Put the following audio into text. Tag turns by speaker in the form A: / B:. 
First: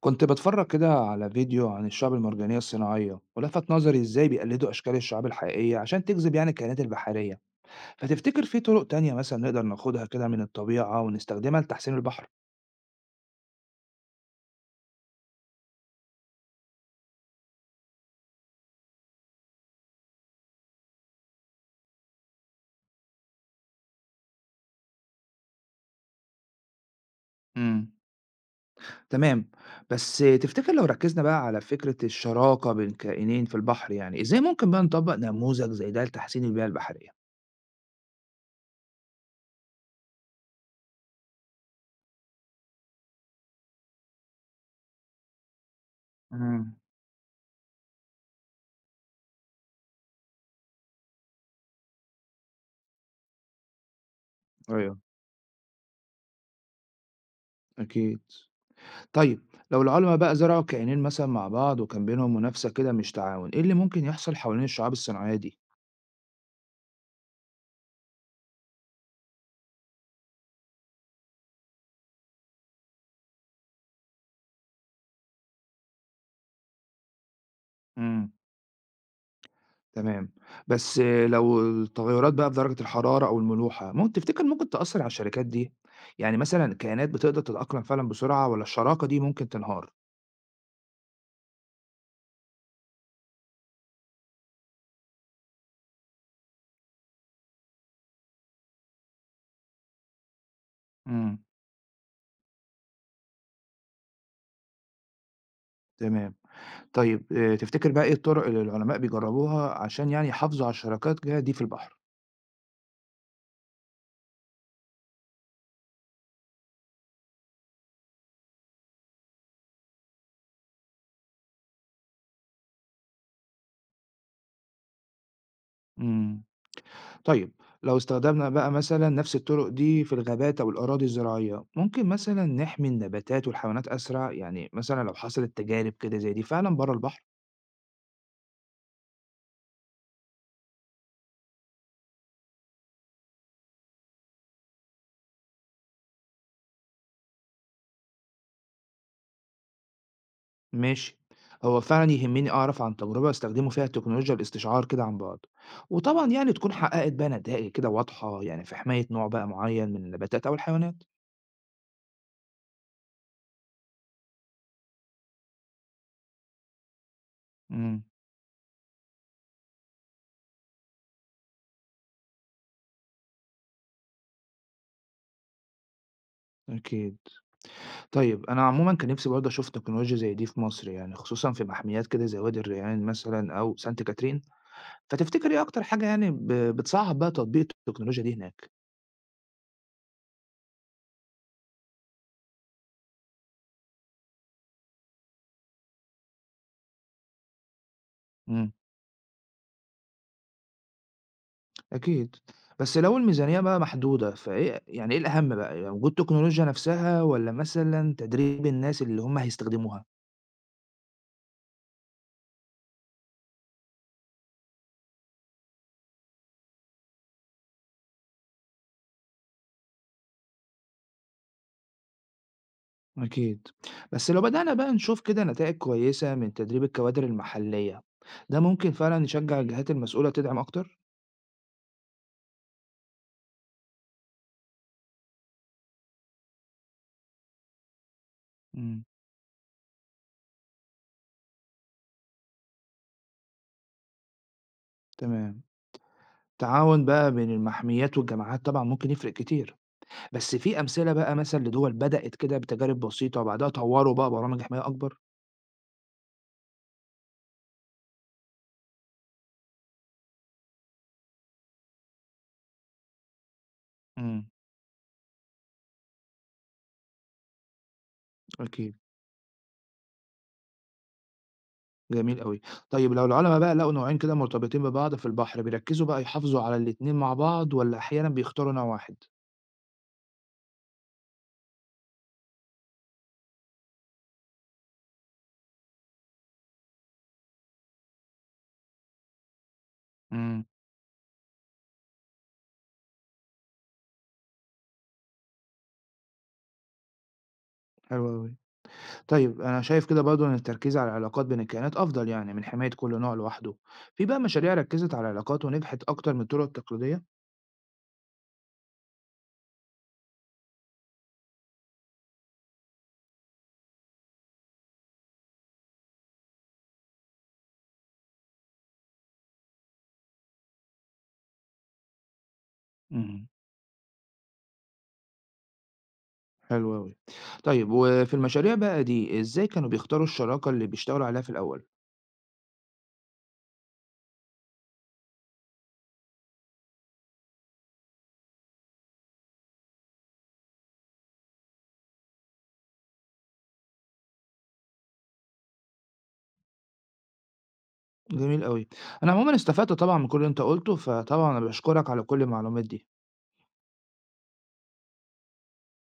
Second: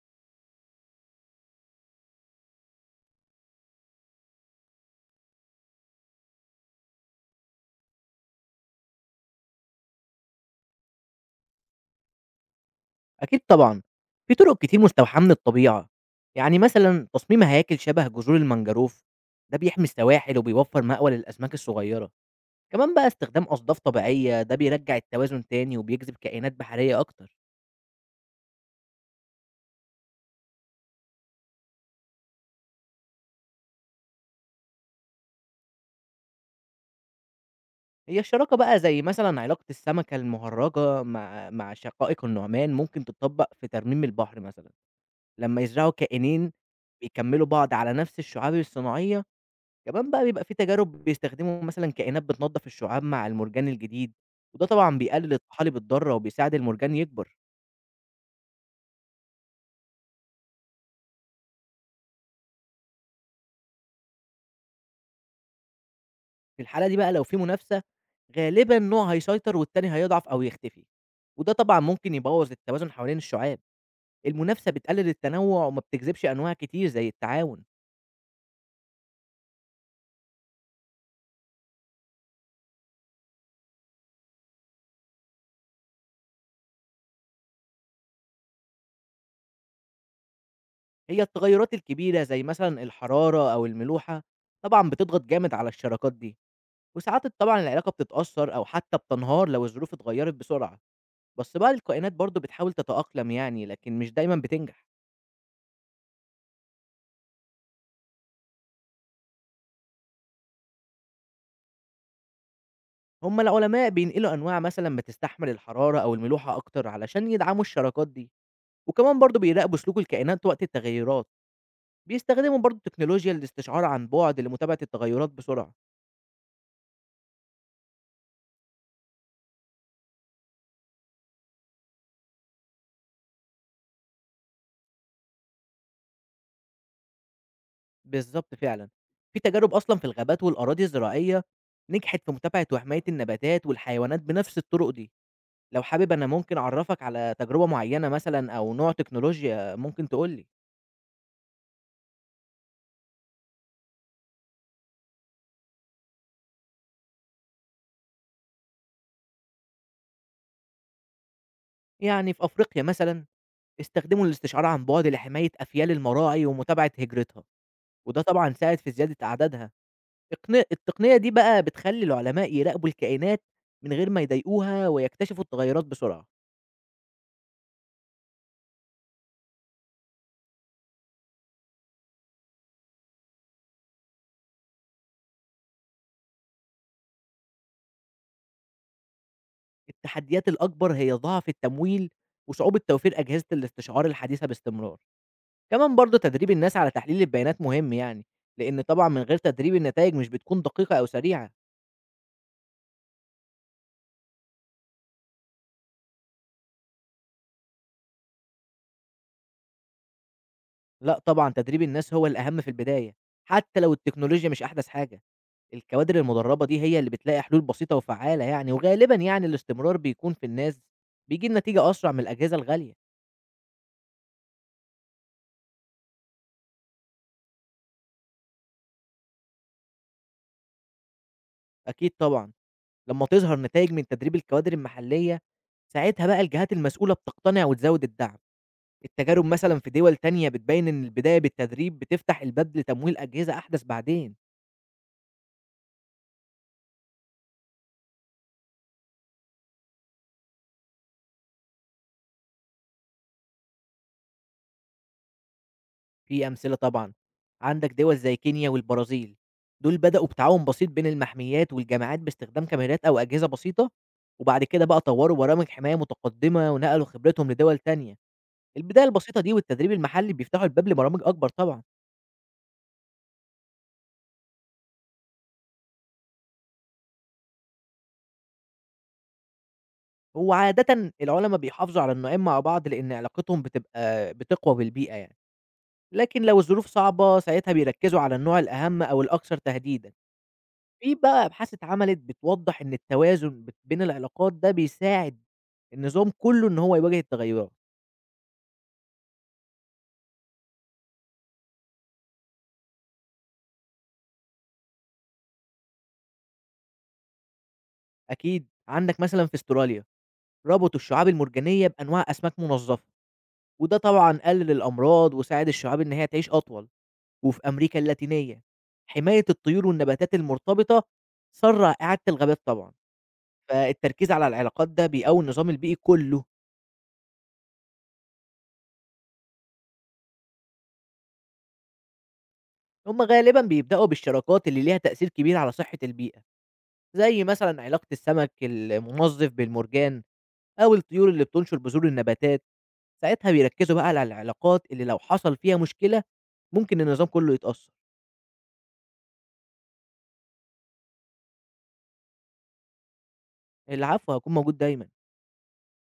A: كنت بتفرج كده على فيديو عن الشعب المرجانية الصناعية ولفت نظري ازاي بيقلدوا أشكال الشعاب الحقيقية عشان تجذب يعني الكائنات البحرية. فتفتكر في طرق تانية مثلا نقدر ناخدها كده من الطبيعة ونستخدمها لتحسين البحر؟
B: أكيد طبعًا، في طُرق كتير مستوحاة من الطبيعة، يعني مثلًا تصميم هياكل شبه جذور المنجروف، ده بيحمي السواحل وبيوفّر مأوى للأسماك الصغيّرة، كمان بقى استخدام أصداف طبيعية ده بيرجّع التوازن تاني وبيجذب كائنات بحرية أكتر،
A: امم تمام. بس تفتكر لو ركزنا بقى على فكرة الشراكة بين كائنين في البحر، يعني ازاي ممكن بقى نطبق نموذج زي ده لتحسين البيئة البحرية؟
B: هي الشراكة بقى زي مثلًا علاقة السمكة المهرّجة مع شقائق النعمان ممكن تتطبّق في ترميم البحر مثلًا، لمّا يزرعوا كائنين
A: امم.
B: بيكمّلوا بعض على نفس الشعاب الصناعية كمان بقى بيبقى في تجارب بيستخدموا مثلًا كائنات بتنضف الشعاب مع المرجان الجديد، وده طبعًا
A: ايوه
B: بيقلل الطحالب الضارة وبيساعد المرجان يكبر.
A: اكيد. طيب لو العلماء بقى زرعوا كائنين مثلا مع بعض وكان بينهم منافسة كده مش تعاون، ايه اللي ممكن يحصل حوالين الشعاب الصناعية دي؟
B: في الحالة دي بقى لو في منافسة، غالبًا نوع هيسيطر والتاني هيضعف أو يختفي، وده طبعًا ممكن يبوظ التوازن حوالين الشعاب. المنافسة بتقلل التنوع وما بتجذبش أنواع كتير زي التعاون.
A: إمم، تمام. بس لو التغيُّرات بقى في درجة الحرارة أو الملوحة، تفتكر ممكن تأثّر على الشركات دي؟ يعني مثلًا الكائنات بتقدر تتأقلم فعلًا بسرعة والّا الشراكة دي ممكن تنهار؟
B: هي التغيرات الكبيرة زي مثلًا الحرارة أو الملوحة طبعًا بتضغط جامد على الشراكات دي، وساعات طبعًا العلاقة بتتأثر أو حتى بتنهار لو الظروف اتغيرت بسرعة.
A: إمم،
B: بس بقى الكائنات برضه بتحاول تتأقلم يعني لكن مش دايما بتنجح.
A: تمام. طيب تفتكر بقى إيه الطُرق اللي العلماء بيجرّبوها عشان يعني يحافظوا على الشراكات دي في البحر؟
B: هما العلماء بينقلوا أنواع مثلا بتستحمل الحرارة أو الملوحة أكتر علشان يدعموا الشراكات دي، وكمان برضه بيراقبوا سلوك الكائنات وقت التغيرات، بيستخدموا برضه تكنولوجيا للاستشعار عن بعد لمتابعة التغيرات بسرعة.
A: إمم. طيب لو استخدمنا بقى مثلًا نفس الطُرق دي في الغابات أو الأراضي الزراعية، ممكن مثلًا نحمي النباتات والحيوانات أسرع؟ يعني مثلًا لو حصلت تجارب كده زي دي فعلًا برّه البحر؟
B: بالظبط فعلا، في تجارب أصلا في الغابات والأراضي الزراعية نجحت في متابعة وحماية النباتات والحيوانات بنفس الطرق دي. لو حابب أنا ممكن أعرفك على تجربة معينة مثلا أو نوع تكنولوجيا ممكن تقولي.
A: ماشي. هو فعلا يهمني اعرف عن تجربة استخدموا فيها التكنولوجيا الاستشعار كده عن بعد، وطبعا يعني تكون حققت بقى نتائج كده واضحة يعني في حماية نوع بقى معين من النباتات او الحيوانات.
B: يعني في أفريقيا مثلا استخدموا الاستشعار عن بُعد لحماية أفيال المراعي ومتابعة هجرتها،
A: امم.
B: وده طبعًا ساعد في زيادة أعدادها. اقن التقنية دي بقى بتخلّي العلماء يراقبوا الكائنات من غير ما يضايقوها ويكتشفوا التغيرات بسرعة.
A: اكيد. طيب انا عموما كان نفسي برضه اشوف تكنولوجيا زي دي في مصر، يعني خصوصا في محميات كده زي وادي الريان مثلا او سانت كاترين. فتفتكر ايه اكتر حاجة يعني بتصعب بقى تطبيق التكنولوجيا دي هناك؟
B: التحديات الأكبر هي ضعف التمويل وصعوبة توفير أجهزة الاستشعار الحديثة باستمرار. كمان برضه تدريب الناس على تحليل البيانات مهم يعني،
A: امم.
B: لإن طبعًا من غير تدريب النتايج مش بتكون دقيقة أو سريعة.
A: أكيد. بس لو الميزانية بقى محدودة، فإيه يعني إيه الأهم بقى، يعني وجود التكنولوجيا نفسها والّا مثلًا تدريب الناس اللي هم هيستخدموها؟
B: لأ طبعًا تدريب الناس هو الأهم في البداية، حتى لو التكنولوجيا مش أحدث حاجة. الكوادر المدرّبة دي هي اللي بتلاقي حلول بسيطة وفعّالة يعني، وغالبًا يعني الاستمرار بيكون في الناس بيجيب نتيجة أسرع من الأجهزة الغالية.
A: أكيد. بس لو بدأنا بقى نشوف كده نتائج كويسة من تدريب الكوادر المحلية، ده ممكن فعلًا يشجع الجهات المسؤولة تدعم أكتر؟
B: أكيد طبعًا، لمّا تظهر نتايج من تدريب الكوادر المحلية، ساعتها بقى الجهات المسؤولة بتقتنع وتزوّد الدعم.
A: إمم،
B: التجارب مثلًا في دول تانية بتبيّن إن البداية بالتدريب بتفتح الباب لتمويل أجهزة أحدث بعدين.
A: تمام. التعاون بقى بين المحميات والجامعات طبعًا ممكن يفرق كتير، بس في أمثلة بقى مثلًا لدول بدأت كده بتجارب بسيطة وبعدها طوروا بقى برامج حماية أكبر؟
B: في أمثلة طبعًا، عندك دول زي كينيا والبرازيل، دول بدأوا بتعاون بسيط بين المحميات والجامعات باستخدام كاميرات أو أجهزة بسيطة،
A: إمم،
B: وبعد كده بقى طوروا برامج حماية متقدمة ونقلوا خبرتهم لدول تانية،
A: أكيد.
B: البداية البسيطة دي والتدريب المحلي بيفتحوا الباب لبرامج أكبر طبعًا.
A: جميل أوي. طيب لو العُلَما بقى لقوا نوعين كده مرتبطين ببعض في البحر، بيركّزوا بقى يحافظوا على الاتنين مع بعض والّا أحيانًا بيختاروا نوع واحد؟
B: وعادةً العُلما بيحافظوا على النوعين مع بعض لإن علاقتهم بتبقى بتقوى بالبيئة يعني، لكن لو الظروف صعبة ساعتها بيركزوا على النوع الأهم أو الأكثر تهديدًا.
A: إمم،
B: في بقى أبحاث اتعملت بتوضّح إن التوازن بت بين العلاقات ده بيساعد النظام كلّه إن هو يواجه التغيرات.
A: حلو أوي. طيب أنا شايف كده برضه إن التركيز على العلاقات بين الكائنات أفضل يعني من حماية كل نوع لوحده. في بقى مشاريع ركّزت على العلاقات ونجحت أكتر من الطُرق التقليدية؟
B: أكيد عندك مثلًا في أستراليا ربطوا الشعاب المرجانية بأنواع أسماك منظفة، وده طبعًا قلل الأمراض وساعد الشعاب إن هي تعيش أطول، وفي أمريكا اللاتينية حماية الطيور والنباتات المرتبطة سرّع إعادة الغابات طبعًا،
A: إمم،
B: فالتركيز على العلاقات ده بيقوي النظام البيئي كلّه.
A: حلو أوي. طيب وفي المشاريع بقى دي، إزاي كانوا بيختاروا الشراكة اللي بيشتغلوا عليها في الأول؟
B: هُم غالبًا بيبدأوا بالشراكات اللي ليها تأثير كبير على صحة البيئة. زي مثلًا علاقة السمك المنظّف بالمرجان أو الطيور اللي بتنشر بذور النباتات، ساعتها بيركّزوا بقى على العلاقات اللي لو حصل فيها مشكلة ممكن النظام كُلّه يتأثّر.
A: جميل أوي. أنا عمومًا استفدت طبعًا من كل اللي أنت قُلته، فطبعًا أنا باشكرك على كل المعلومات دي.
B: العفو، هاكون موجود دايمًا.